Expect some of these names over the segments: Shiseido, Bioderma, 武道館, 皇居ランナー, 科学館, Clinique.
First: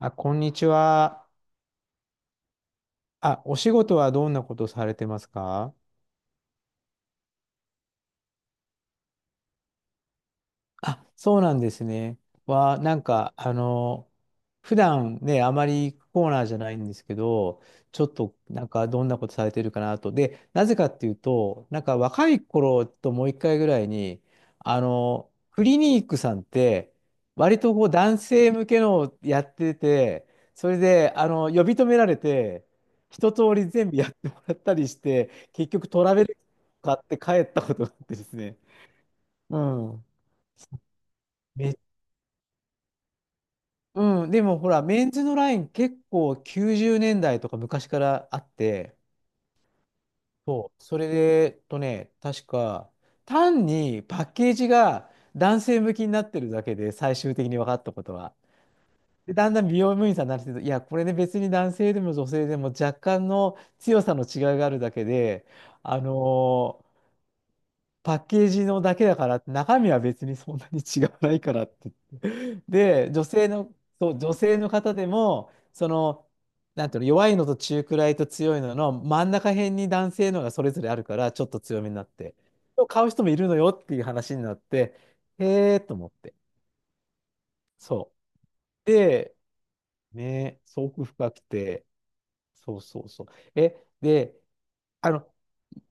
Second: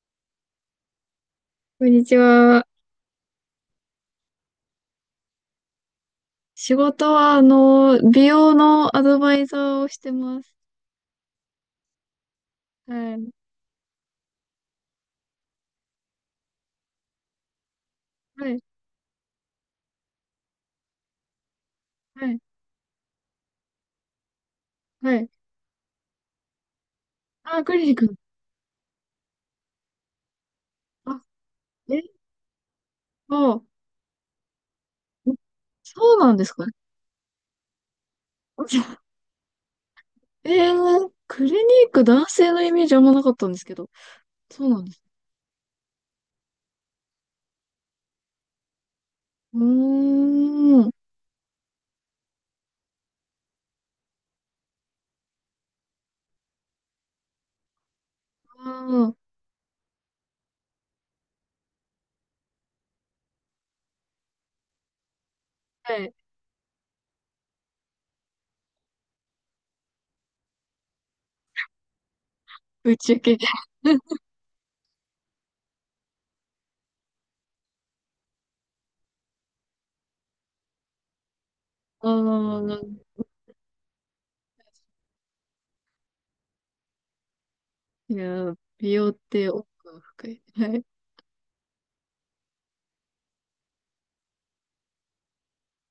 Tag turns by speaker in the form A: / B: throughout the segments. A: あ、こんにちは。
B: こんにちは。
A: あ、お仕事はどんなことされてますか？
B: 仕事は、美容のアドバイザーをしてます。
A: あ、そうなんですね。は、なん
B: はい。
A: か、普段ね、あまり行くコーナーじゃないんですけど、ちょっと、
B: はい。
A: なんか、どんなことされてるかなと。で、なぜかっていうと、なんか、
B: は
A: 若
B: い。
A: い頃ともう一回ぐらいに、
B: はい。
A: クリニックさんって、割
B: あ、ク
A: と
B: リ
A: こう、
B: ニック。
A: 男性向けのをやってて、それで、
B: あ、
A: 呼び止め
B: え、
A: られて、一通
B: あ、
A: り全部やってもらったりして、結局、ト
B: そ
A: ラ
B: う
A: ベ
B: なん
A: ル
B: ですか。
A: 買って帰ったことがあってですね。うん。
B: えー、クリニ
A: め
B: ック男性のイメージあんまなかったんですけど。
A: うん、でも
B: そ
A: ほ
B: うな
A: ら、
B: んです。
A: メンズのライン結構90年代とか昔からあって、
B: う
A: そ
B: ー
A: う、
B: ん。
A: それで、確か、単にパッケージが男性向きになってるだけで、最終的に分かったことは。
B: あー、
A: で、だんだん美容部員さんになってると、いや、これね、別に男性でも女性でも若干の強さの違いがあるだけで、
B: は
A: あ
B: い。
A: のーパッケージのだけだから、中身は別にそんなに違わないからって
B: 宇
A: で、
B: 宙
A: 女
B: 系。
A: 性の、そう、女性の方でも、なんていうの、弱いのと中くらいと強いのの真ん中辺に男性のがそれぞれあるから、ちょっと強めになっ
B: あ
A: て。
B: あ、
A: 買う人もいるのよっていう話になって、へえーと思って。
B: い
A: そ
B: やー、
A: う。
B: 美容っ
A: で、
B: て奥が深い。
A: ね、
B: は
A: す
B: い。
A: ごく深くて、そうそうそう。え、で、あの、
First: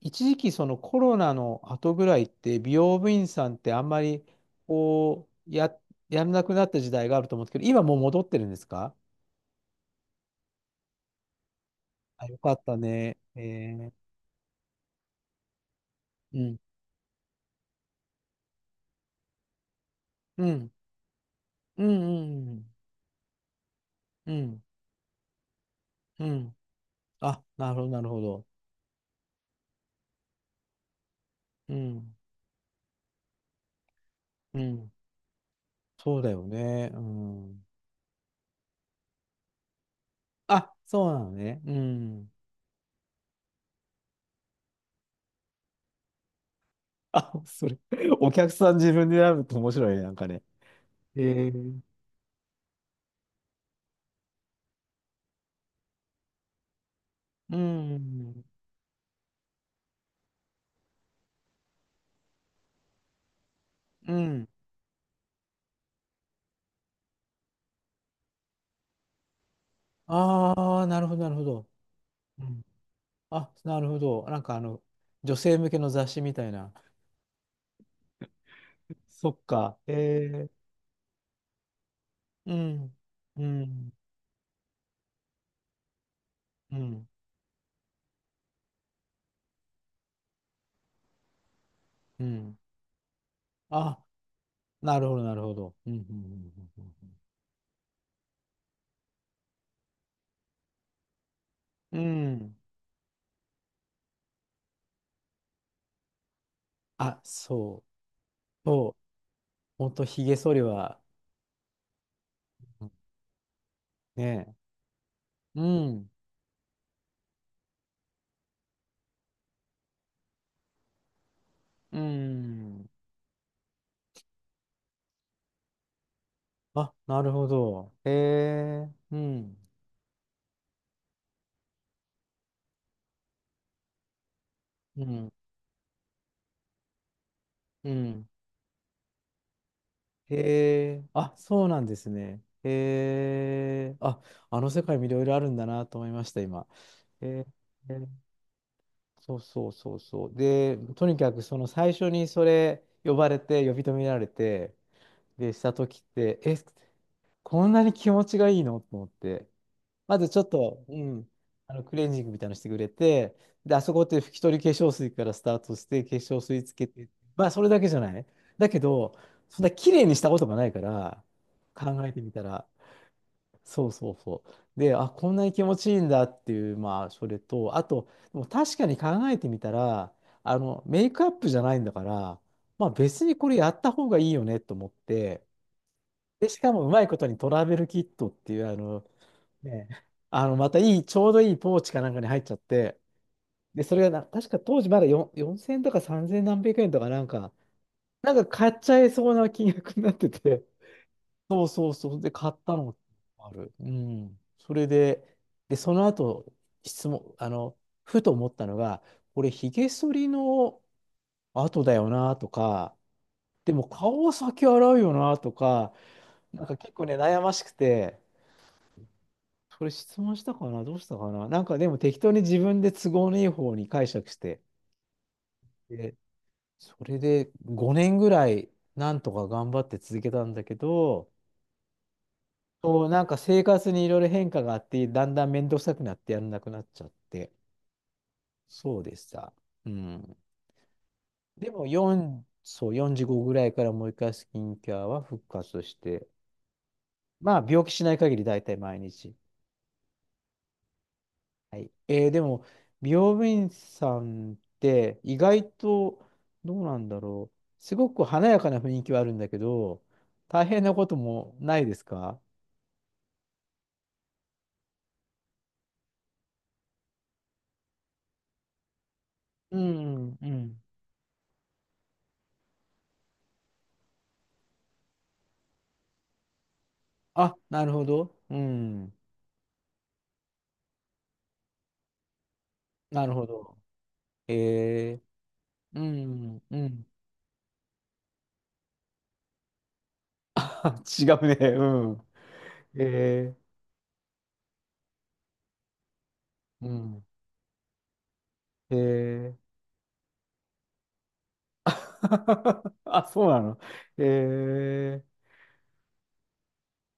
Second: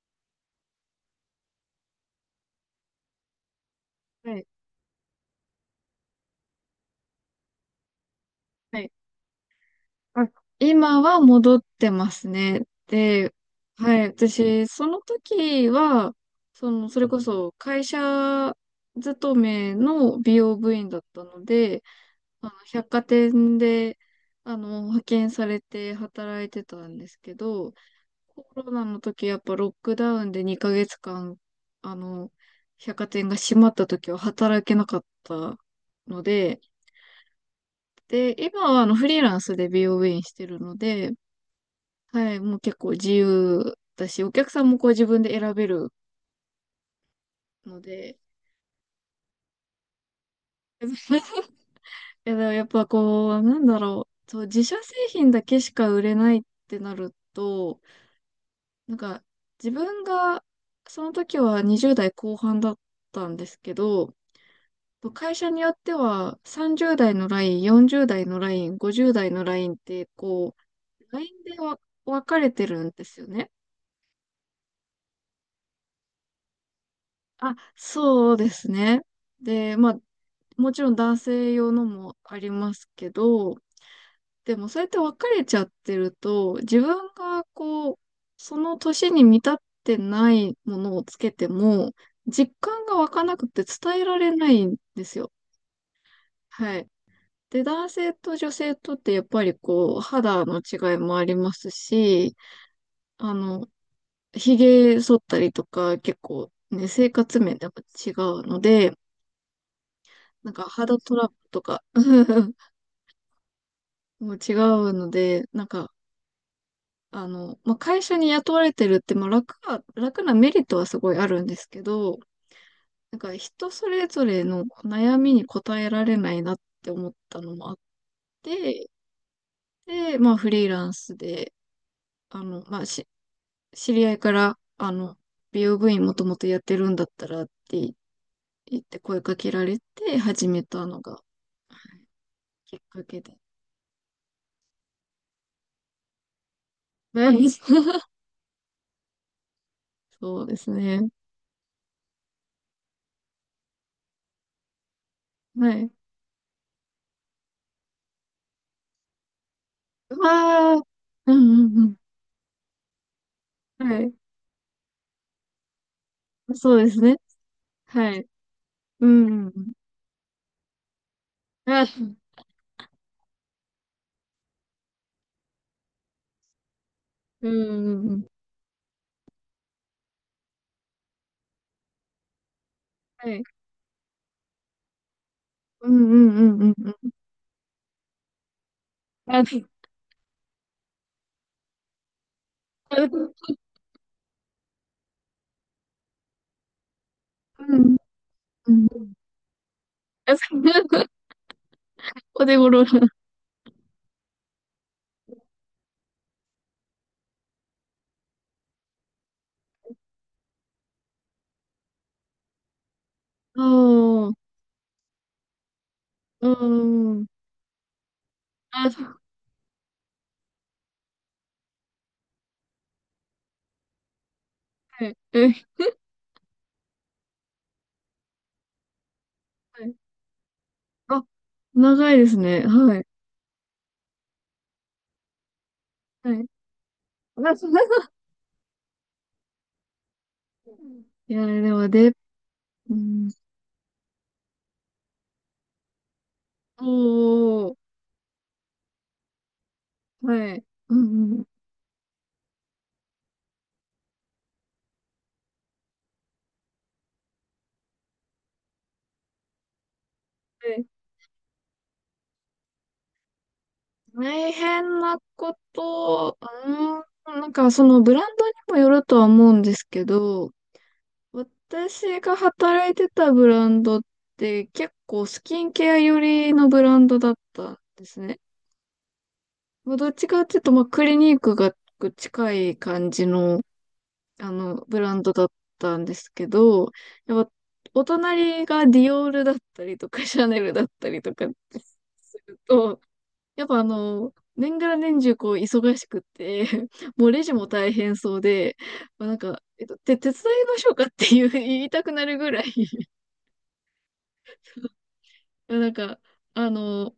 A: 一時期そのコロナの後ぐらいって美容部員さんってあんまり
B: はい。
A: こうや、やらなくなった時代があると思うんですけど、今もう戻ってるんです
B: はい。
A: か？
B: あ、今は戻ってま
A: あ、
B: す
A: よか
B: ね。
A: ったね。
B: で、
A: ー、
B: はい、私、その時は、
A: うん。
B: その、それこそ会社勤めの美
A: う
B: 容
A: ん。
B: 部員だったので、
A: うん。うん。
B: 百貨店で、
A: うん。
B: 派遣されて
A: う
B: 働い
A: ん。
B: てたんですけ
A: あ、な
B: ど、
A: るほど、なるほ
B: コ
A: ど。
B: ロナの時やっぱロックダウンで2ヶ月間、
A: う
B: あ
A: ん。
B: の、百貨店が閉まった時は
A: う
B: 働けな
A: ん。
B: かった
A: そう
B: の
A: だよ
B: で、
A: ね。うん。
B: で、今はあの、フリーランスで美容部員してるの
A: あ、そ
B: で、
A: うなのね。うん。
B: はい、もう結構自由だし、お客さんもこう自分で選べる
A: あ、そ
B: の
A: れ、
B: で、
A: お客さん自分で選ぶと面白いね、なんかね。え
B: い
A: ー、
B: やでもやっぱこう、なんだろう、そう、自社製品だけしか売れないってなる
A: う
B: と、
A: ん。
B: なんか自分が、その時は20代後半だったんですけ
A: う
B: ど、
A: ん。
B: 会社によっては30代のライン、40代のライン、50代のラインって、こ
A: ああ、なる
B: う、
A: ほ
B: ラ
A: ど、な
B: イ
A: る
B: ン
A: ほ
B: で
A: ど。
B: わ分か
A: う
B: れ
A: ん。
B: てるんですよね。
A: あ、なるほど。なんか女性向けの雑誌みたいな。
B: あ、そうですね。
A: そっ
B: で、
A: か。
B: まあ、もちろん男性用のもあり
A: う
B: ます
A: ん。
B: け
A: う
B: ど、
A: ん。
B: でもそうやって別れちゃってると、
A: う
B: 自
A: ん。
B: 分がこう、その年に満たってないものをつけても、
A: う
B: 実
A: ん。
B: 感が湧かなくて伝
A: あ、
B: えられないん
A: な
B: で
A: るほ
B: す
A: ど、
B: よ。
A: なるほど。うん、うん、
B: はい。で、男性と女性とってやっぱりこう、肌の違いもあります
A: うん、うんう
B: し、
A: ん。うん。
B: あの、髭剃ったりとか結構ね、生
A: あ、
B: 活面でも
A: そう。
B: 違うの
A: そ
B: で、
A: う。ほんと、ひげ
B: なん
A: 剃り
B: か肌
A: は、
B: トラブルとか も違
A: ね。
B: うので、
A: うん、
B: 会社に雇われてるって、まあ、楽なメリットはすごいあるんですけ
A: う
B: ど、
A: ん。
B: なんか人それぞれの悩みに応えられないなって
A: あ、
B: 思っ
A: なる
B: た
A: ほ
B: のもあっ
A: ど。へえ、
B: て、
A: うん、
B: で、まあ、フリーランスで、あの、まあ、し、知り合いから、
A: うん、
B: 美容部員もともとやってるんだったらっ
A: う
B: て
A: ん。
B: 言って声かけられて
A: へ
B: 始めたの
A: え、
B: が
A: あ、そうなんですね。
B: きっかけ
A: へ
B: で。
A: え、あ、あの世界もいろいろあるんだなと思いました、今。へ
B: はい
A: え、そうそうそうそう。
B: そうです
A: で、と
B: ね。
A: にかく、その最初にそれ呼び止められて、で、し
B: は
A: た
B: い。
A: 時って、え、こんなに気持ちがいいのと思って。
B: う
A: まずちょっ
B: わー。
A: と、うん、
B: う
A: あ
B: ん
A: の
B: う
A: ク
B: ん
A: レンジングみたいなのしてくれて、で、あ
B: うん。
A: そ
B: は
A: こっ
B: い。
A: て拭き取り化粧水からスタートして、化粧水つ
B: そう
A: け
B: です
A: て、
B: ね。
A: まあ、それだけじゃ
B: は
A: な
B: い。
A: い。だけ
B: う
A: ど、
B: んう
A: そんな
B: ん。
A: 綺麗にしたことがないから、
B: あ、
A: 考えてみたら、そうそうそう。で、あ、こんなに気持ちいいんだっていう、まあ、それ
B: うんう
A: と、あ
B: ん
A: と、
B: うん。
A: でも確かに考えてみたら、メイクアップじゃないんだから、まあ、別
B: は
A: に
B: い。
A: これやった方がいいよねと思って、
B: うんうんう
A: で、し
B: んう
A: か
B: ん
A: もうま
B: う
A: い
B: ん。
A: ことにトラベルキットっていう、
B: あ、
A: ね、またいい、ちょうどいいポーチかなんかに入っちゃって、
B: う
A: で、それがな、確か当時まだ4 4000円とか3000何百円とかなんか、
B: ん
A: なんか買
B: う
A: っちゃい
B: ん。
A: そうな金額になってて、
B: あ、
A: そうそうそう、で、
B: お
A: 買っ
B: 手
A: た
B: 頃
A: の
B: な。
A: も
B: あ
A: ある。うん。それで、その後、質問、あの、ふと思ったのが、これ、ひげ剃りの後だよなとか、でも顔は
B: あ、
A: 先洗うよなとか、
B: う
A: なんか結構ね、
B: んうん。
A: 悩ましくて、
B: あ、
A: それ質問したかなどうしたかななんかでも適当に自分で都合のいい方に解釈して、
B: はい。え、
A: で、それで5年ぐらいなんとか頑張
B: は
A: っ
B: い。
A: て続けたんだけ
B: あ、
A: ど、
B: 長いですね。はい。
A: そう、なんか生活にいろいろ変化があって、だんだん面倒くさくなっ
B: は
A: てや
B: い。
A: らなくなっちゃって、
B: あ、そう。
A: そうでした。うん。
B: いや、
A: で
B: で
A: も
B: も、で、
A: 4、そう、
B: うん。
A: 45ぐらいからもう一回スキンケアは復活して、
B: お
A: まあ
B: ー、
A: 病気しない限り大体毎日。
B: はい。うんうん。
A: はい。でも、美容部員さんって意外とどうなんだろう。すごく華やかな雰囲気はあるんだけど、大変
B: で、
A: なこともないですか？
B: 大変なこと、うん、なんかそのブランドにもよるとは思うんで
A: う
B: すけ
A: ん、う
B: ど、
A: ん。
B: 私が働いてたブランドって結構スキンケア寄りのブランドだっ
A: あ、
B: たん
A: なるほ
B: です
A: ど。
B: ね。
A: うん。
B: まあ、どっちかっていうと、まあ、クリニックが近い感じ
A: なるほ
B: の、
A: ど。
B: ブラ
A: え
B: ンドだった
A: う
B: んですけ
A: ん、う
B: ど、
A: ん。
B: やっぱ、お隣がディオールだったりとか、シャ ネルだっ
A: あ、
B: たり
A: 違
B: と
A: う
B: か
A: ね。うん。
B: すると、
A: え
B: やっぱあの、年がら年中こう忙しくて、
A: う ん。
B: もうレジも大変そうで、
A: え
B: まあ、なん
A: ー。
B: か、手伝いましょうかっていう言いたくなるぐらい
A: あ、そうなの。えー、
B: いやなんか、あの、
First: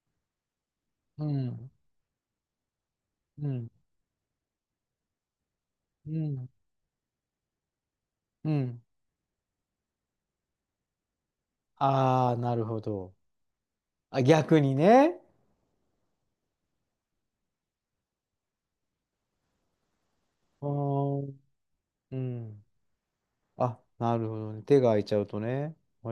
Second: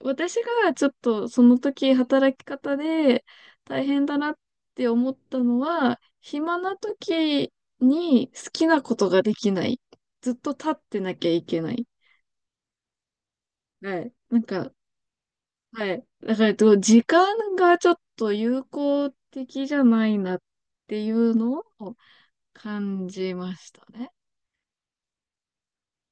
B: 私がちょっ
A: う
B: とその
A: ん、
B: 時働き方で
A: うん、
B: 大変だなって思ったのは、
A: うん、
B: 暇な時に
A: う
B: 好き
A: ん。
B: なことができない。ずっと立ってなきゃいけない。
A: ああ、なるほど。
B: はい。
A: あ、
B: なん
A: 逆
B: か、
A: にね。
B: はい。だから、えっと時間がちょっと有効的じゃないなっ
A: あ
B: ていう
A: ー、
B: のを
A: うん。
B: 感じまし
A: あ、
B: たね。
A: なるほどね。手が空いちゃうとね。へ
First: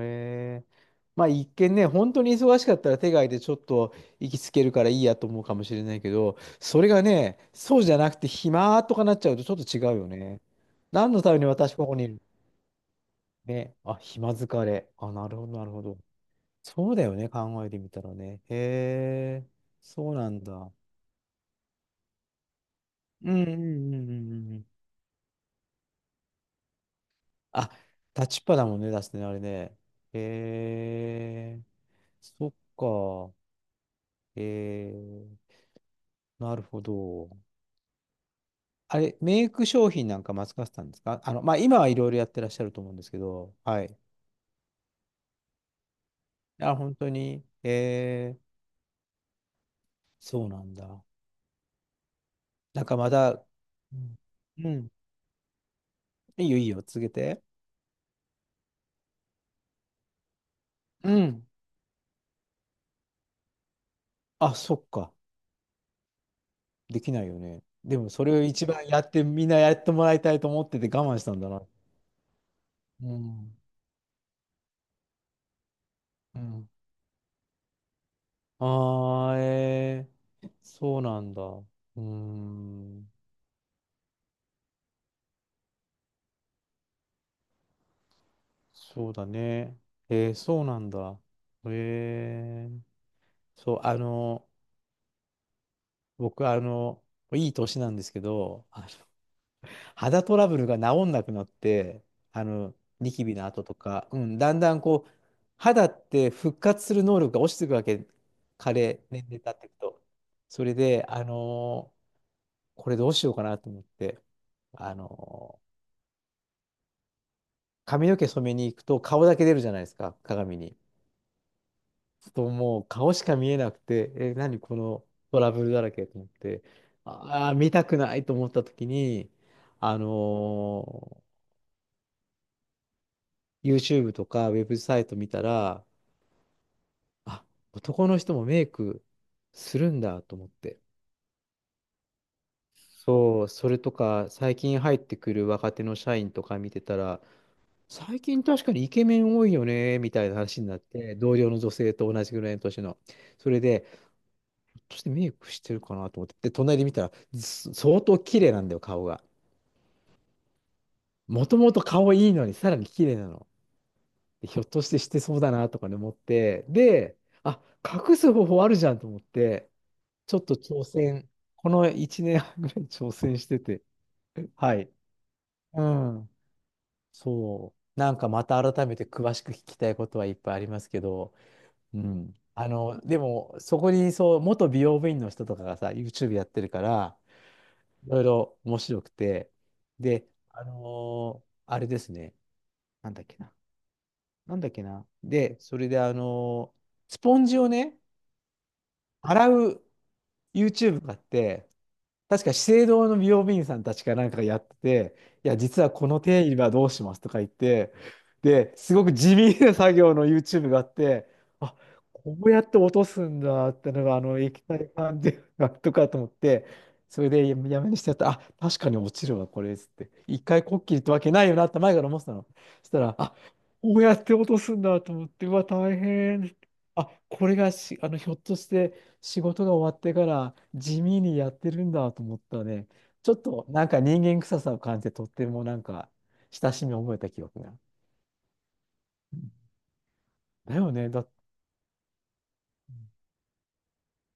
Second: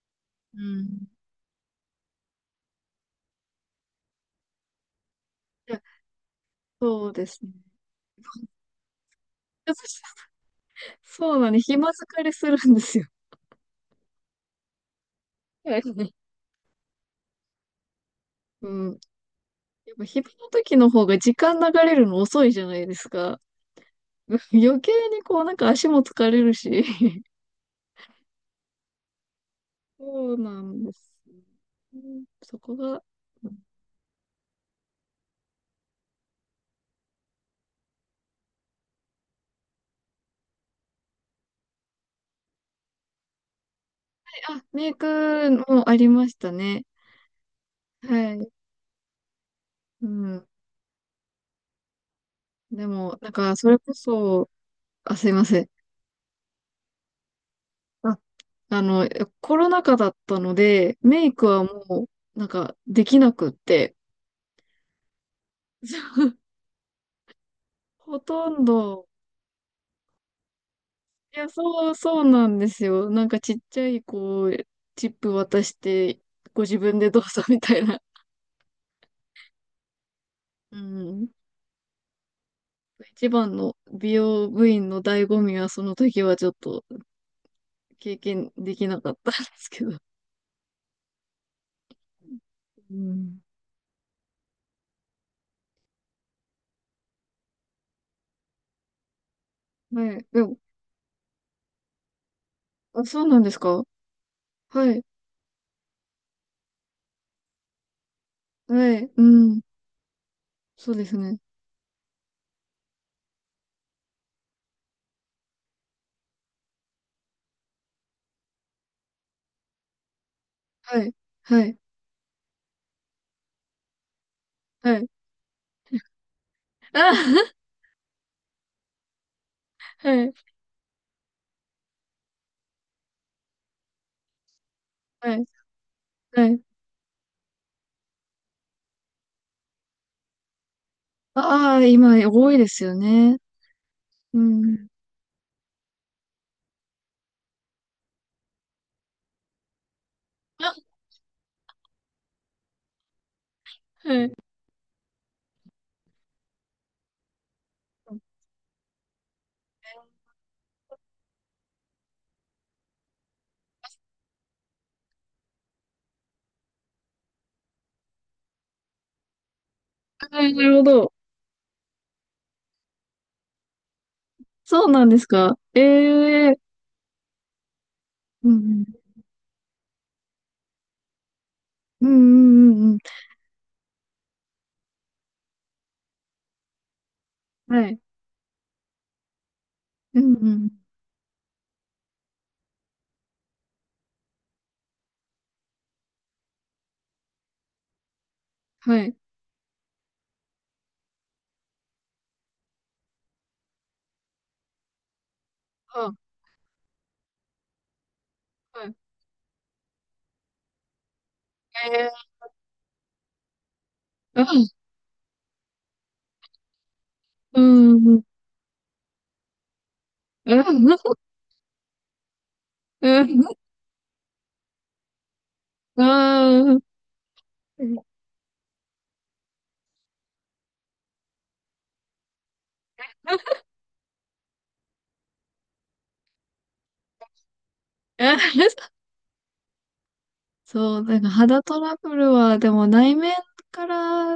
B: う
A: え。
B: ん。
A: まあ一見ね、本当に忙しかったら手が空いてちょっと息つけるからいいやと思うかも
B: い
A: し
B: や、
A: れないけど、それが
B: そうで
A: ね、
B: すね。
A: そうじゃなくて暇とかなっちゃうとちょっと違うよ ね。何のた
B: そ
A: め
B: う
A: に
B: なんで、
A: 私こ
B: 暇
A: こにいる？
B: 疲れするんですよ。
A: ね。あ、暇疲れ。あ、なるほど、なる
B: はい
A: ほど。そうだよね、考えてみたらね。へ
B: うん。
A: え、
B: やっぱ
A: そうな
B: 昼
A: ん
B: の
A: だ。
B: 時の方が時間流れるの遅いじゃないです
A: う
B: か。
A: んうんうんう んうん。
B: 余計にこうなんか足も疲れるし。
A: あ、立ちっぱだもんね、出すね、あれね。へ
B: そうなんです。
A: え。
B: うん
A: そっ
B: そこが。
A: か。えー、なるほど。あれ、メイク商品なんかマスカさんですか？まあ、今はいろいろやってらっしゃると思うんですけど、はい。
B: あ、メイクもありました
A: あ、
B: ね。
A: 本当に、
B: はい。う
A: そ
B: ん。
A: うなんだ。な
B: で
A: んかま
B: も、なん
A: だ、
B: か、それこ
A: うん、
B: そ、
A: うん。
B: あ、すいません。
A: いいよ、いいよ、続けて。
B: あ、あの、コロナ禍だったので、
A: う
B: メイク
A: ん。
B: はもう、なんか、できなくって、
A: あ、そっか。できないよね。でも、
B: ほ
A: それを
B: とん
A: 一番や
B: ど、
A: って、みんなやってもらいたいと思ってて我慢した
B: い
A: ん
B: や、
A: だな。
B: そうなんです
A: う
B: よ。なんかち
A: ん。
B: っちゃい、こう、チップ渡して、
A: う
B: ご
A: ん。
B: 自分でどうぞみたいな。
A: ああ、
B: う
A: そうな
B: ん。
A: んだ。うーん、
B: 一番の美容部員の醍醐味は、その時はちょっと経験できな
A: そ
B: か
A: う
B: っ
A: だ
B: たんです
A: ね。
B: けど。
A: そうなんだ。えー、
B: うん。
A: そう、僕、いい年なんですけど、
B: は
A: 肌
B: い。
A: ト
B: で
A: ラ
B: も、
A: ブルが治んなくなって、あの、
B: あ、
A: ニ
B: そ
A: キ
B: う
A: ビ
B: なん
A: の
B: です
A: 跡と
B: か。
A: か、うん、だんだん
B: はい。
A: こう、肌って復活する能力が落ちていくわけ、加
B: は
A: 齢、
B: い。う
A: 年齢経っ
B: ん。
A: ていくと。それ
B: そうで
A: で、
B: すね。
A: これどうしようかなと思って、あの、髪の毛染めに行くと顔だけ出るじゃないですか、鏡に。
B: はい。はい。
A: そうもう顔しか見えなくて、え、何こ
B: は
A: の
B: い。
A: トラブルだらけと思って、
B: あ、
A: ああ、見たくないと思った時に、あ
B: はい。
A: のー YouTube とかウェブサイト見
B: は
A: た
B: い。
A: ら、
B: はい。
A: あ、男の人もメイクするんだと思って。
B: ああ、今、多いですよね。
A: そう、それとか、
B: う
A: 最近
B: ん。
A: 入ってくる若手の社員とか見てたら、最近確かにイケメン多いよね、みたいな話に
B: あ、
A: なって、同僚の女性と同じぐらいの年の。それで、
B: はい。
A: としてメイクしてるかなと思って、で、隣で見たら、相当綺麗なんだよ、顔が。もともと顔いいのに、さらに綺麗なの。でひょっとしてしてそうだなとかね、思って、で、あ、隠す方法あるじゃんと思って、
B: あ
A: ちょ
B: な
A: っと
B: るほ
A: 挑
B: ど。
A: 戦、この1年半ぐらい挑戦してて、は
B: そ
A: い。
B: うなんですか。
A: うん、
B: ええ
A: そう。なんかま
B: う
A: た
B: ん
A: 改めて詳しく聞きたいことはいっぱいありますけど、う
B: うんう
A: ん。
B: んうんうんうん。
A: でも、そこにそう、元美容部員の人とかがさ、YouTube やってるから、
B: はい。
A: いろいろ面白くて、
B: う
A: で、
B: んうん。
A: あれですね、なんだっけな、なんだっけな、で、それで、スポンジをね、
B: はい。
A: 洗う YouTube があって、確か資生堂の美容部員さんたちかなんかがやってて、いや、実はこの
B: は
A: 定理はどうしますとか言って、で、
B: は
A: す
B: い。
A: ごく地味な作業の YouTube があって、あ、
B: え
A: こうやって落とすんだってのが、あの
B: えうん
A: 液体感でとかと思って、それでや
B: う
A: やめにし
B: んう
A: てやっ
B: ん。
A: たら、あ、確かに落ちるわ、これっつって。一
B: うんう
A: 回こっき
B: ん
A: りってわけないよなって前から思ってたの。そしたら、あ、こうやって落とすんだと思って、うわ、大変。
B: うん。
A: あ、これがし、ひょっとして、仕事が終わってから地味にやってるんだと思ったね。ちょっとなんか人間臭さを感じてとってもなんか親しみを覚えた記憶が。
B: あ
A: うんだよ
B: そう、
A: ね。
B: なんか肌トラブルは、でも内面から、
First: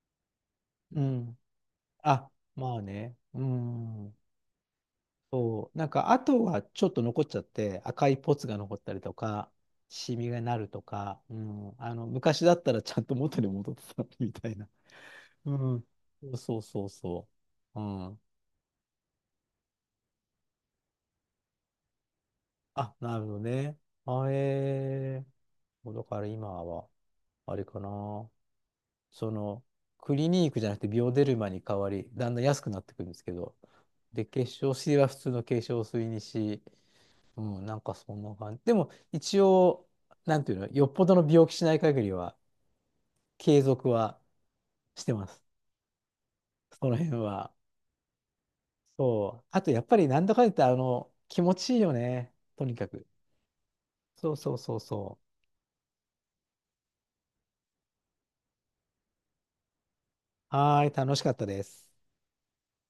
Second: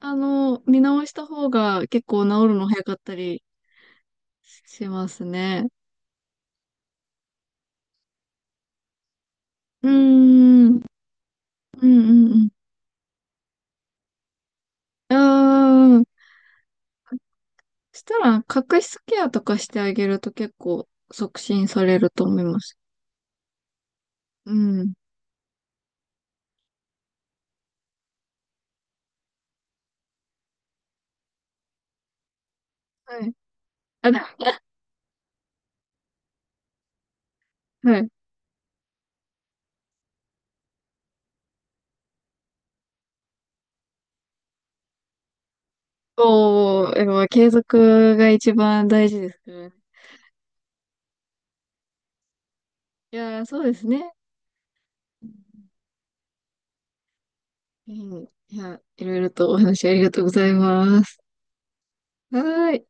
B: 見
A: う
B: 直した
A: ん。
B: 方が結構治
A: あ、
B: るの
A: ま
B: 早
A: あ
B: かった
A: ね。
B: り
A: うん。
B: しますね。
A: そう。なんかあとはちょっと残っちゃって赤いポツが残ったりとか、
B: うー
A: シミがな
B: ん。う
A: ると
B: ん
A: か、うん。
B: う
A: 昔
B: ん
A: だったらちゃんと元に戻ってたみたいな。
B: う
A: うん。
B: ん。ああ。
A: そうそうそうそう。う
B: した
A: ん。
B: ら、角質ケアとかしてあげると結構促進されると思います。
A: あ、なるほどね。あ、
B: うん。
A: だから今は、あれかな。その、クリニークじゃなくてビオデルマに変わり、だんだん安くなってくるんで
B: は
A: す
B: い。
A: けど、
B: あ、で
A: で、化粧水は普通の化粧水にし、うん、なんか
B: はい。
A: そんな感じ。でも、一応、なんていうの、よっぽどの病気しない限りは、継続はしてます。
B: お
A: そ
B: ー、
A: の
B: や
A: 辺
B: っぱ継
A: は。
B: 続が一番大事です
A: そう。
B: から
A: あと、
B: ね。
A: やっぱり、なんだかんだ言って、気持ちいいよね。とにかく。
B: いやー、そうですね。
A: そうそうそうそ
B: うん。いや、いろいろとお話ありがとうござい
A: う。はーい、
B: ま
A: 楽
B: す。
A: しかったです。
B: はーい。